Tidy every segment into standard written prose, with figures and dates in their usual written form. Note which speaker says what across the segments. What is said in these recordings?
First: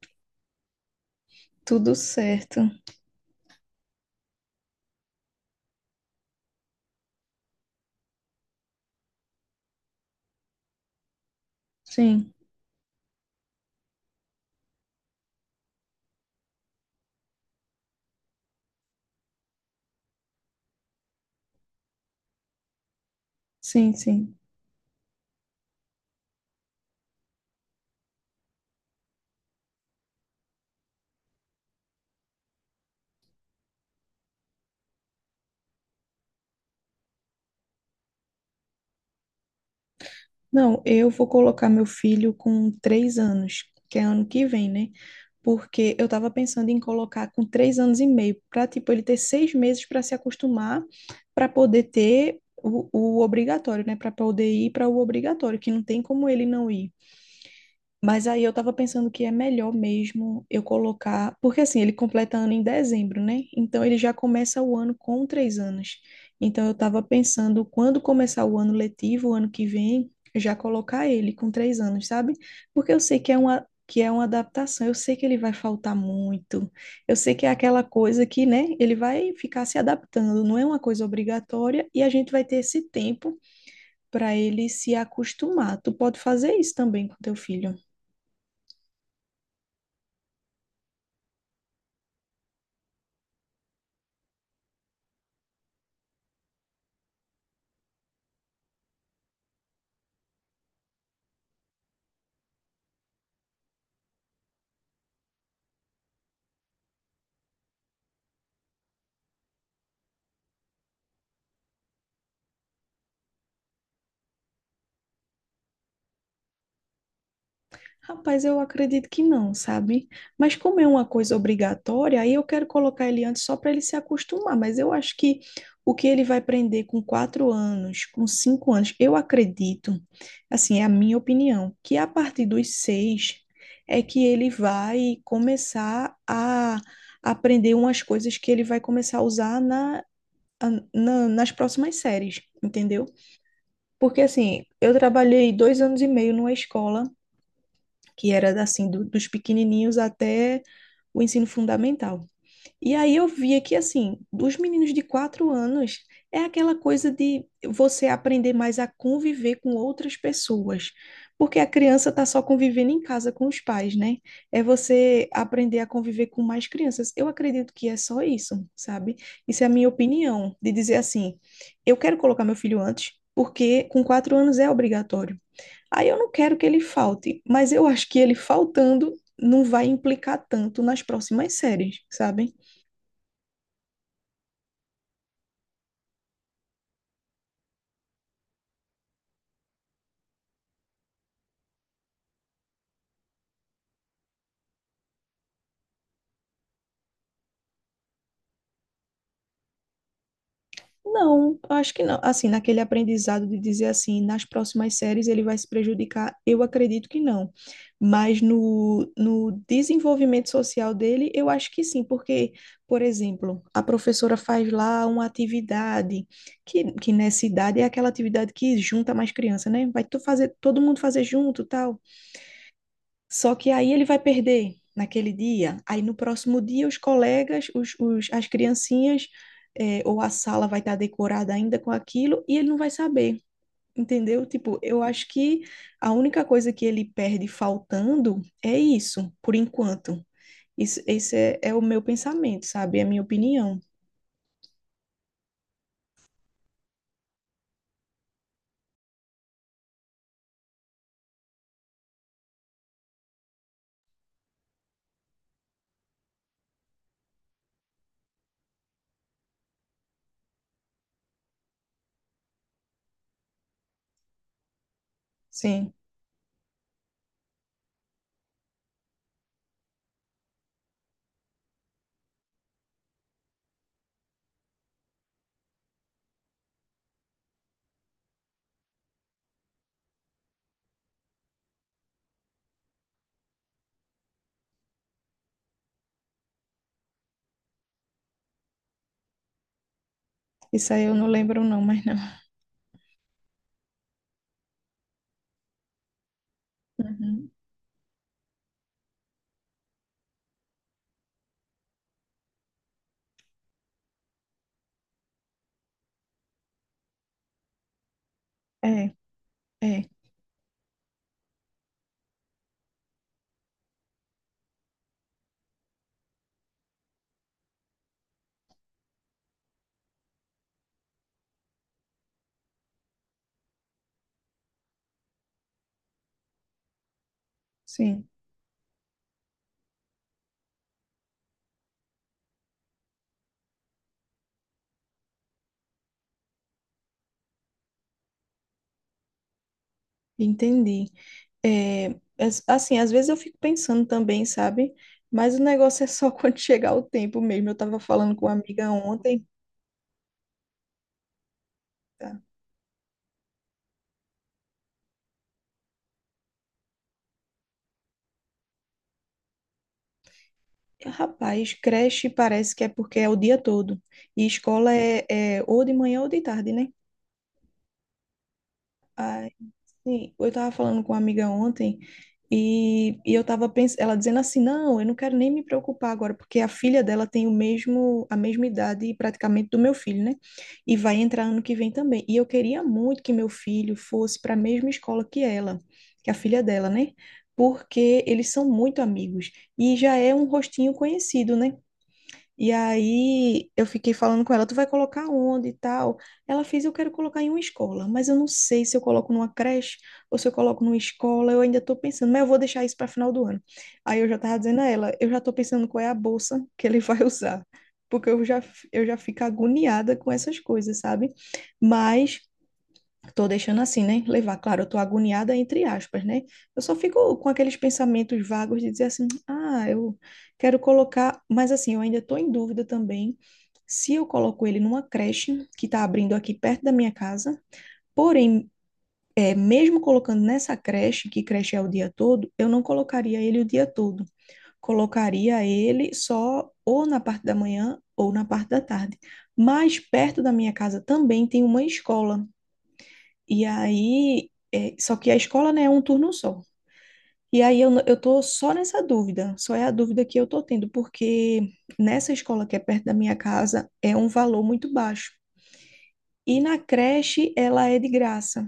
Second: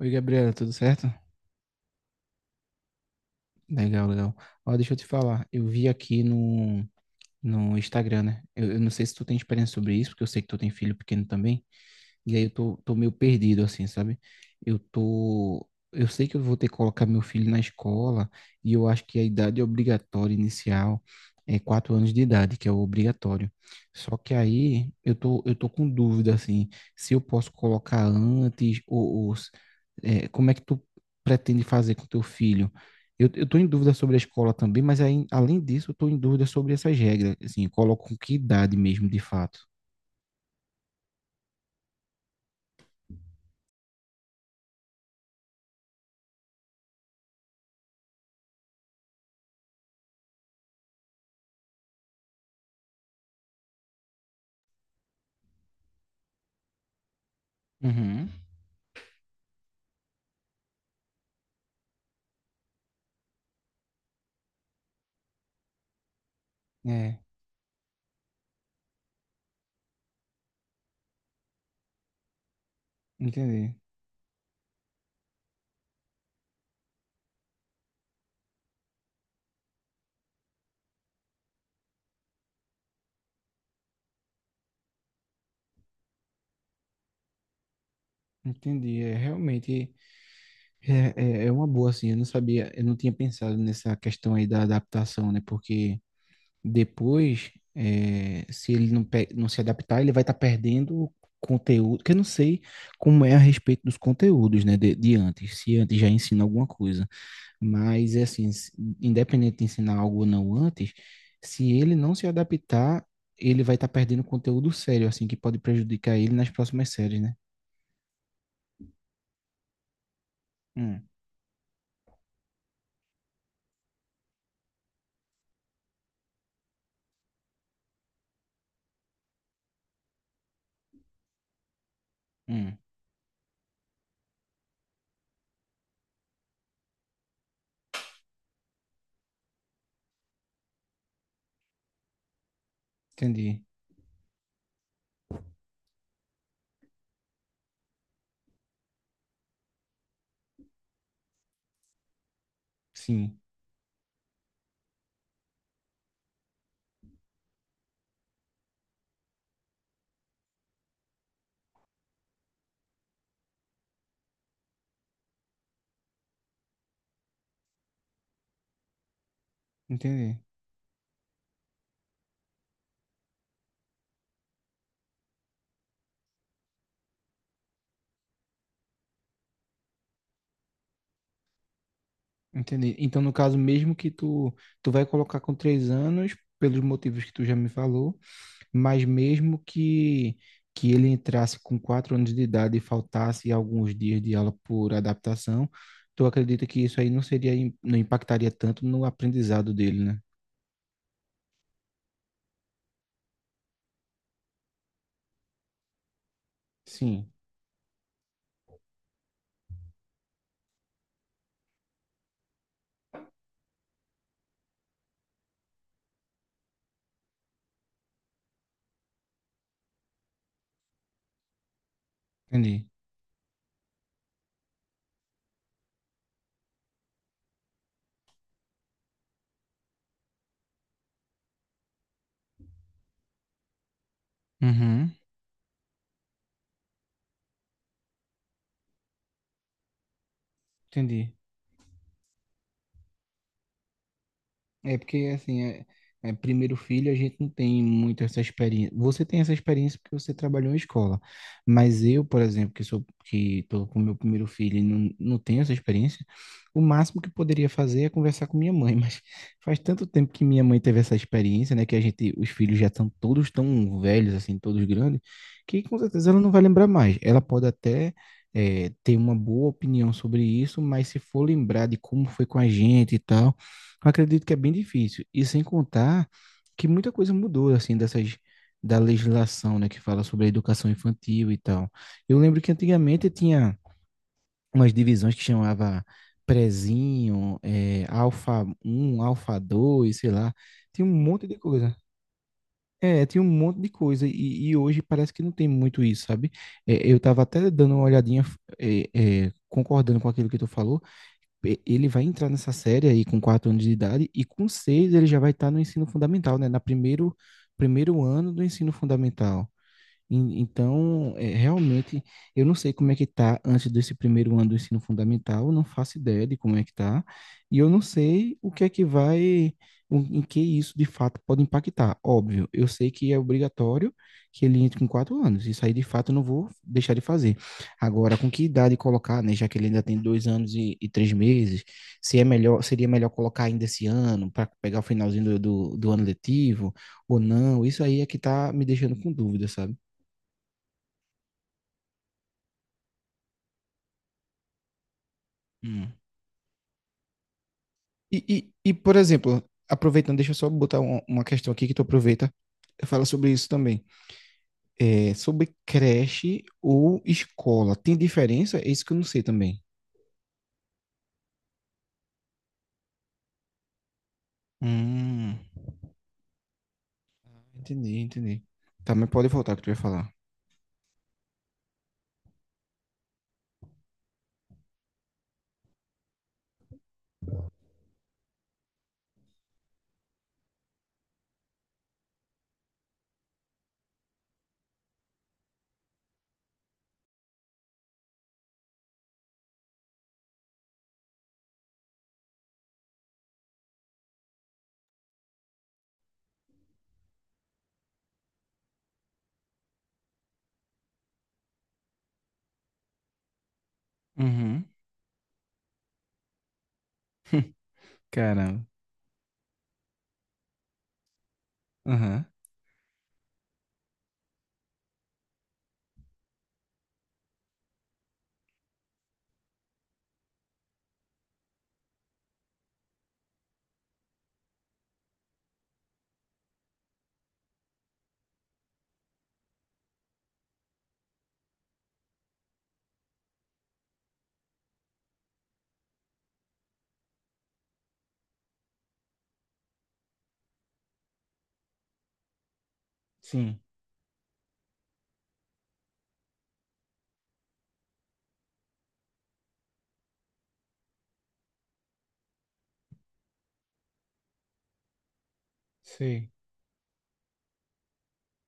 Speaker 1: Oi, Gabriela, tudo certo?
Speaker 2: Tudo certo.
Speaker 1: Legal, legal. Ó, deixa eu te falar, eu vi aqui no Instagram, né? Eu não sei se tu tem experiência sobre isso, porque eu sei que tu tem filho pequeno também.
Speaker 2: Sim,
Speaker 1: E aí eu tô meio perdido, assim, sabe? Eu tô. Eu sei que eu vou ter que colocar meu filho na escola, e eu acho que a idade obrigatória inicial é 4 anos de idade, que é o obrigatório.
Speaker 2: sim,
Speaker 1: Só
Speaker 2: sim.
Speaker 1: que aí eu tô com dúvida, assim, se eu posso colocar antes, ou se- é, como é que tu pretende fazer com teu filho? Eu tô em dúvida sobre a escola também, mas aí, além disso, eu tô em dúvida sobre essas regras, assim, eu coloco com que idade mesmo, de fato.
Speaker 2: Não, eu vou colocar meu filho com 3 anos, que é ano que vem, né? Porque eu tava pensando em colocar com 3 anos e meio, para tipo, ele ter 6 meses para se acostumar, para poder ter o obrigatório, né? Para poder ir para o obrigatório, que não tem como ele não ir. Mas
Speaker 1: Uhum.
Speaker 2: aí eu tava pensando que é melhor mesmo eu colocar. Porque assim, ele completa ano em dezembro, né? Então ele já começa o ano com 3 anos. Então eu tava
Speaker 1: É,
Speaker 2: pensando, quando começar o ano letivo, o ano que vem, já colocar ele com 3 anos, sabe? Porque eu sei que é uma,
Speaker 1: entendi.
Speaker 2: que é uma adaptação, eu sei que ele vai faltar muito. Eu sei que é aquela coisa que, né, ele vai ficar se adaptando, não é uma coisa obrigatória, e a gente vai ter esse tempo para ele se acostumar. Tu pode fazer isso também com teu filho.
Speaker 1: Entendi, é realmente, é, é uma boa assim. Eu não sabia, eu não tinha pensado nessa questão aí da adaptação, né? Porque depois, se ele não, não se adaptar, ele vai estar perdendo conteúdo. Que eu não sei como é a respeito dos conteúdos, né? De antes, se antes já ensina alguma coisa, mas é assim, independente de ensinar algo ou não antes, se ele não se adaptar, ele vai estar perdendo conteúdo sério, assim, que pode prejudicar ele nas próximas séries, né?
Speaker 2: Rapaz, eu acredito que não, sabe? Mas como é uma
Speaker 1: Hum,
Speaker 2: coisa obrigatória, aí eu quero colocar ele antes só para ele se acostumar. Mas eu acho que o que ele vai aprender com 4 anos, com 5 anos, eu acredito, assim, é a minha opinião, que a partir dos
Speaker 1: hum,
Speaker 2: seis é que ele vai começar a aprender umas coisas que ele vai começar a usar nas próximas séries, entendeu?
Speaker 1: entendi.
Speaker 2: Porque assim, eu trabalhei 2 anos e meio numa escola que era assim dos pequenininhos até o ensino fundamental. E aí eu
Speaker 1: Sim,
Speaker 2: via que assim, dos meninos de 4 anos é aquela coisa de você aprender mais a conviver com outras pessoas, porque a criança está só convivendo em casa com os pais, né? É você aprender a conviver com mais crianças. Eu acredito que é só isso, sabe? Isso é a minha
Speaker 1: entendi.
Speaker 2: opinião, de dizer assim, eu quero colocar meu filho antes, porque com 4 anos é obrigatório. Aí eu não quero que ele falte, mas eu acho que ele faltando não vai implicar tanto nas próximas séries, sabem?
Speaker 1: Entendi. Então, no caso, mesmo que tu vai colocar com 3 anos, pelos motivos que tu já me falou, mas mesmo que ele entrasse com 4 anos de idade e faltasse alguns dias de aula por adaptação, tu acredita que isso aí não seria, não impactaria tanto no aprendizado dele, né?
Speaker 2: Não, eu acho que não. Assim, naquele aprendizado de dizer assim, nas próximas séries ele vai se prejudicar, eu acredito que
Speaker 1: Sim,
Speaker 2: não. Mas no desenvolvimento social dele, eu acho que sim, porque, por exemplo, a professora faz lá uma atividade, que nessa idade é aquela atividade que junta mais criança, né? Vai tu fazer, todo mundo fazer junto, tal.
Speaker 1: entendi.
Speaker 2: Só que aí ele vai perder naquele dia. Aí no próximo dia, os colegas, as criancinhas, ou a sala vai estar decorada ainda com aquilo e ele não vai saber, entendeu? Tipo, eu
Speaker 1: Uhum,
Speaker 2: acho que a única coisa que ele perde faltando é isso, por enquanto. Isso,
Speaker 1: entendi.
Speaker 2: esse é o meu pensamento, sabe? É a minha opinião.
Speaker 1: É porque, assim, é primeiro filho, a gente não tem muito essa experiência. Você tem essa experiência porque você trabalhou em escola. Mas eu, por exemplo, que sou que estou com meu primeiro filho e não tenho essa experiência, o máximo que poderia fazer é conversar com minha mãe. Mas faz tanto tempo que minha mãe teve essa experiência, né? Que a gente, os filhos já estão todos tão velhos, assim, todos grandes, que
Speaker 2: Sim.
Speaker 1: com certeza ela não vai lembrar mais. Ela pode até ter uma boa opinião sobre isso, mas se for lembrar de como foi com a gente e tal. Acredito que é bem difícil. E sem contar que muita coisa mudou, assim, dessas da legislação, né, que fala sobre a educação infantil e tal. Eu lembro que antigamente tinha umas divisões que chamava prezinho, alfa um, alfa 2, sei lá.
Speaker 2: Isso aí
Speaker 1: Tinha um
Speaker 2: eu não
Speaker 1: monte de
Speaker 2: lembro, não,
Speaker 1: coisa.
Speaker 2: mas não.
Speaker 1: É, tinha um monte de coisa. E hoje parece que não tem muito isso, sabe? É, eu tava
Speaker 2: Uhum.
Speaker 1: até dando uma olhadinha, concordando com aquilo que tu falou. Ele vai entrar nessa série aí com 4 anos de idade e com seis ele já vai estar no ensino fundamental, né? Primeiro ano do ensino
Speaker 2: É,
Speaker 1: fundamental.
Speaker 2: é,
Speaker 1: Então, realmente, eu não sei como é que tá antes desse primeiro ano do ensino fundamental. Eu não faço ideia de como é que tá, e eu não sei o que é que vai, em que isso de fato pode impactar. Óbvio, eu sei que é obrigatório que ele entre com 4 anos, isso aí de fato eu não vou deixar de fazer.
Speaker 2: sim.
Speaker 1: Agora, com que idade colocar, né, já que ele ainda tem 2 anos e 3 meses, se é melhor, seria melhor colocar ainda esse ano, para pegar o finalzinho do, do ano letivo, ou não, isso aí é que tá me deixando com dúvida, sabe?
Speaker 2: Entendi. É, assim, às vezes eu fico pensando também, sabe? Mas o negócio é
Speaker 1: Hum.
Speaker 2: só quando chegar o tempo mesmo. Eu tava falando com uma amiga
Speaker 1: Por
Speaker 2: ontem.
Speaker 1: exemplo, aproveitando, deixa eu só botar uma questão aqui que tu
Speaker 2: Tá?
Speaker 1: aproveita. Fala sobre isso também. É, sobre creche ou escola. Tem diferença? É isso que eu não sei também.
Speaker 2: Rapaz, creche parece que é porque é o dia todo. E escola é,
Speaker 1: Hum.
Speaker 2: é ou de manhã ou de tarde, né?
Speaker 1: Entendi, entendi. Tá, mas pode voltar que tu ia falar.
Speaker 2: Sim, eu estava falando com uma amiga ontem e eu estava pensando, ela dizendo assim, não, eu não quero nem me preocupar agora, porque a filha dela tem o mesmo, a mesma idade praticamente do meu filho, né? E vai entrar ano que vem também. E eu queria muito que meu filho fosse para a mesma escola que ela, que a filha dela, né? Porque eles são muito amigos e já é um rostinho conhecido, né? E aí eu fiquei falando com ela, tu vai colocar onde e tal? Ela fez, eu quero colocar em uma escola, mas eu não sei se eu coloco numa creche ou se eu coloco numa escola, eu ainda estou pensando, mas eu vou deixar isso para final do ano. Aí eu já estava dizendo a
Speaker 1: Uhum.
Speaker 2: ela, eu já estou pensando qual é a bolsa que ele vai usar, porque eu já,
Speaker 1: Caramba.
Speaker 2: eu já fico agoniada com essas coisas, sabe? Mas
Speaker 1: Aham.
Speaker 2: tô deixando assim, né? Levar, claro, eu tô agoniada entre aspas, né? Eu só fico com aqueles pensamentos vagos de dizer assim, ah, eu quero colocar, mas assim, eu ainda tô em dúvida também se eu coloco ele numa creche que tá abrindo aqui perto da minha casa. Porém, mesmo colocando nessa creche, que creche é o dia todo, eu não colocaria ele o dia todo. Colocaria ele só ou na parte da manhã ou na parte da tarde. Mas perto da minha casa também tem uma escola. E
Speaker 1: Sim,
Speaker 2: aí, só que a escola, né, é um turno só. E aí eu, eu tô só nessa dúvida, só é a dúvida que eu tô tendo, porque nessa escola que é perto da minha casa é um valor muito baixo.
Speaker 1: sei.
Speaker 2: E na creche ela é de graça.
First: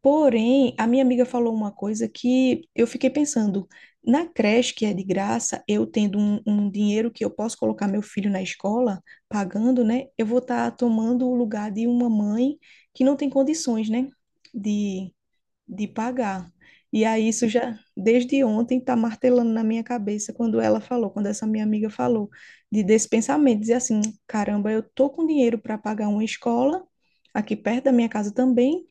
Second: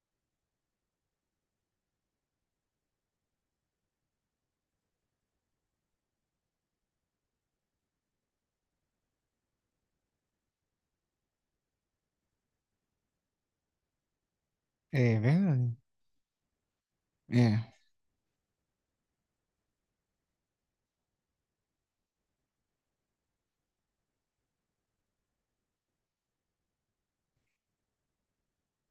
Speaker 2: Porém, a minha amiga falou uma coisa que eu fiquei pensando. Na creche que é de graça, eu tendo um dinheiro que eu posso colocar meu filho na escola, pagando, né? Eu vou estar tomando o lugar de uma mãe que não tem condições, né? de
Speaker 1: É verdade.
Speaker 2: de pagar. E aí isso
Speaker 1: É.
Speaker 2: já desde ontem está martelando na minha cabeça quando ela falou, quando essa minha amiga falou de desse pensamento, dizer assim, caramba, eu tô com dinheiro para pagar uma escola aqui perto da minha casa também,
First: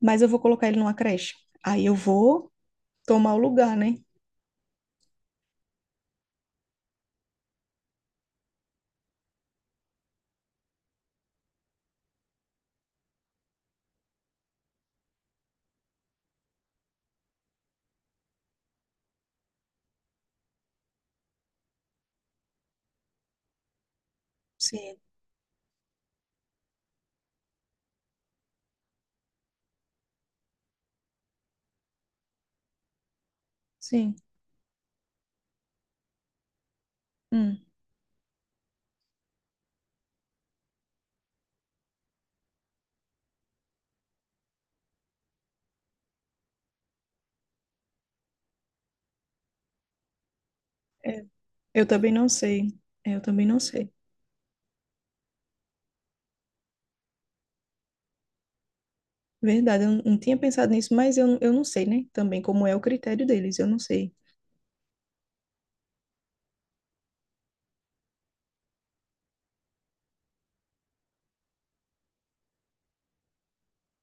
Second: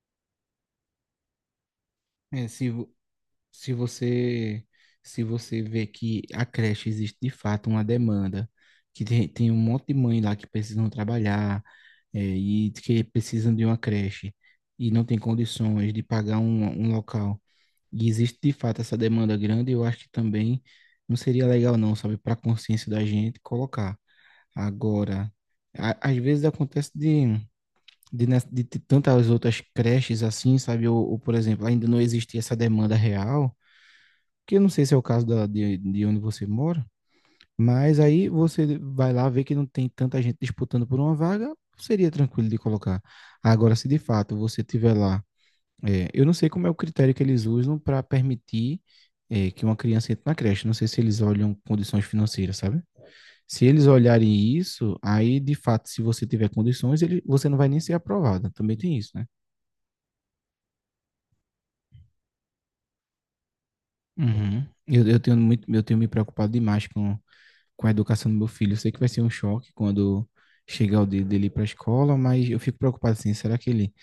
Speaker 2: mas eu vou colocar ele numa creche. Aí eu
Speaker 1: É,
Speaker 2: vou
Speaker 1: se,
Speaker 2: tomar o
Speaker 1: Se
Speaker 2: lugar, né?
Speaker 1: você, se você vê que a creche existe de fato uma demanda, que tem um monte de mãe lá que precisam trabalhar, e que precisam de uma creche, e não tem condições de pagar um local, e existe de fato essa demanda grande, eu acho que também não seria legal não, sabe, para a consciência da gente colocar.
Speaker 2: Sim,
Speaker 1: Agora, às vezes acontece de ter tantas outras creches assim, sabe? Por exemplo, ainda não existia essa demanda real,
Speaker 2: sim.
Speaker 1: que eu não sei se é o caso de onde você mora,
Speaker 2: Hum.
Speaker 1: mas aí você vai lá ver que não tem tanta gente disputando por uma vaga, seria tranquilo de colocar. Agora, se de fato você tiver lá, eu não sei como é o critério que eles usam para permitir, que uma criança entre na creche, não sei se eles
Speaker 2: É,
Speaker 1: olham
Speaker 2: eu
Speaker 1: condições
Speaker 2: também não
Speaker 1: financeiras,
Speaker 2: sei.
Speaker 1: sabe?
Speaker 2: Eu também não
Speaker 1: Se eles
Speaker 2: sei.
Speaker 1: olharem isso, aí de fato, se você tiver condições, ele, você não vai nem ser aprovada, também tem isso, né?
Speaker 2: Verdade, eu não tinha pensado nisso, mas eu não sei, né? Também como é o critério deles, eu não sei.
Speaker 1: Uhum. Eu tenho me preocupado demais com a educação do meu filho. Eu sei que vai ser um choque quando chegar o dia dele para a escola, mas eu fico preocupado assim, será que ele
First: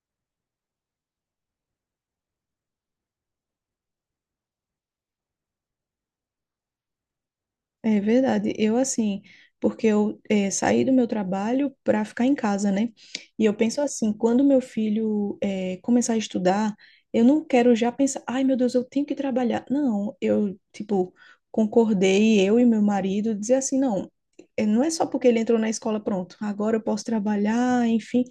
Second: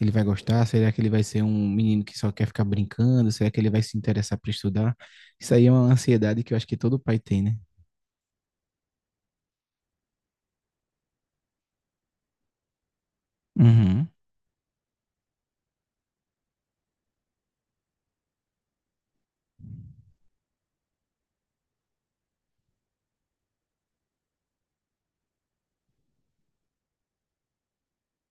Speaker 1: ele vai gostar? Será que ele vai ser um menino que só quer ficar brincando? Será que ele vai se interessar para estudar? Isso aí é uma ansiedade que eu acho que todo pai tem, né?
Speaker 2: É verdade. Eu, assim, porque eu saí do meu trabalho para ficar em casa, né? E eu penso
Speaker 1: Uhum.
Speaker 2: assim, quando meu filho começar a estudar, eu não quero já pensar, ai meu Deus, eu tenho que trabalhar. Não, eu, tipo, concordei, eu e meu marido, dizer assim, não, não é só porque ele entrou na escola, pronto, agora eu posso trabalhar, enfim.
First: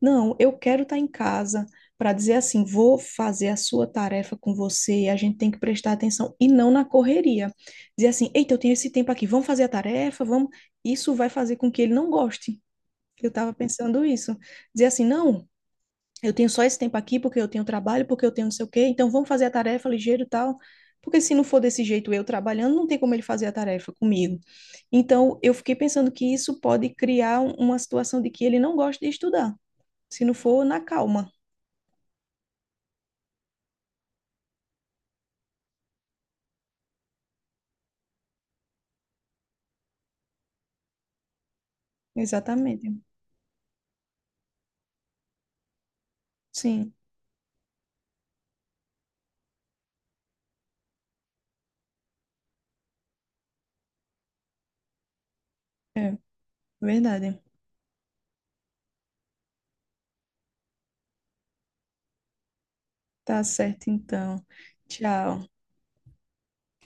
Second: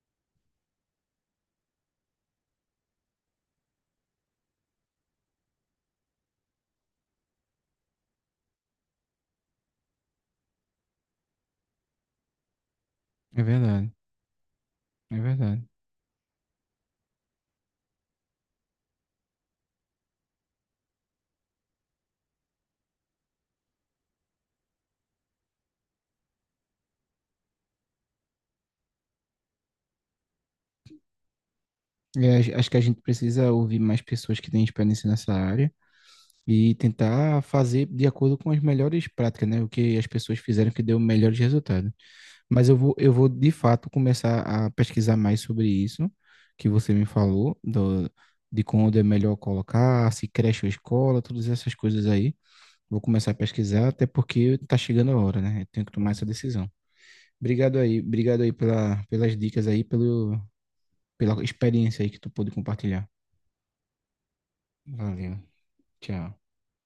Speaker 2: Não, eu quero estar em casa para dizer assim, vou fazer a sua tarefa com você, a gente tem que prestar atenção e não na correria dizer assim, eita, eu tenho esse tempo aqui, vamos fazer a tarefa, vamos. Isso vai fazer com que ele não goste. Eu
Speaker 1: É
Speaker 2: estava
Speaker 1: verdade,
Speaker 2: pensando isso. Dizer assim,
Speaker 1: é
Speaker 2: não,
Speaker 1: verdade.
Speaker 2: eu tenho só esse tempo aqui porque eu tenho trabalho, porque eu tenho não sei o quê, então vamos fazer a tarefa ligeiro e tal. Porque se não for desse jeito eu trabalhando, não tem como ele fazer a tarefa comigo. Então, eu fiquei pensando que isso pode criar uma situação de que ele não gosta de estudar, se não for na calma.
Speaker 1: É, acho que a gente precisa ouvir mais pessoas que têm experiência nessa área e tentar fazer de acordo com as melhores práticas, né? O que as pessoas fizeram que deu melhores resultados. Mas eu
Speaker 2: Exatamente.
Speaker 1: vou, eu vou de fato começar a pesquisar mais sobre isso que
Speaker 2: Sim,
Speaker 1: você me falou, do, de quando é melhor colocar, se creche ou escola, todas essas coisas aí. Vou começar a pesquisar, até porque tá chegando a hora, né? Eu tenho que tomar
Speaker 2: é
Speaker 1: essa decisão.
Speaker 2: verdade.
Speaker 1: Obrigado aí pelas dicas aí, pela experiência aí que tu pôde compartilhar.
Speaker 2: Tá certo, então.
Speaker 1: Valeu,
Speaker 2: Tchau.
Speaker 1: tchau.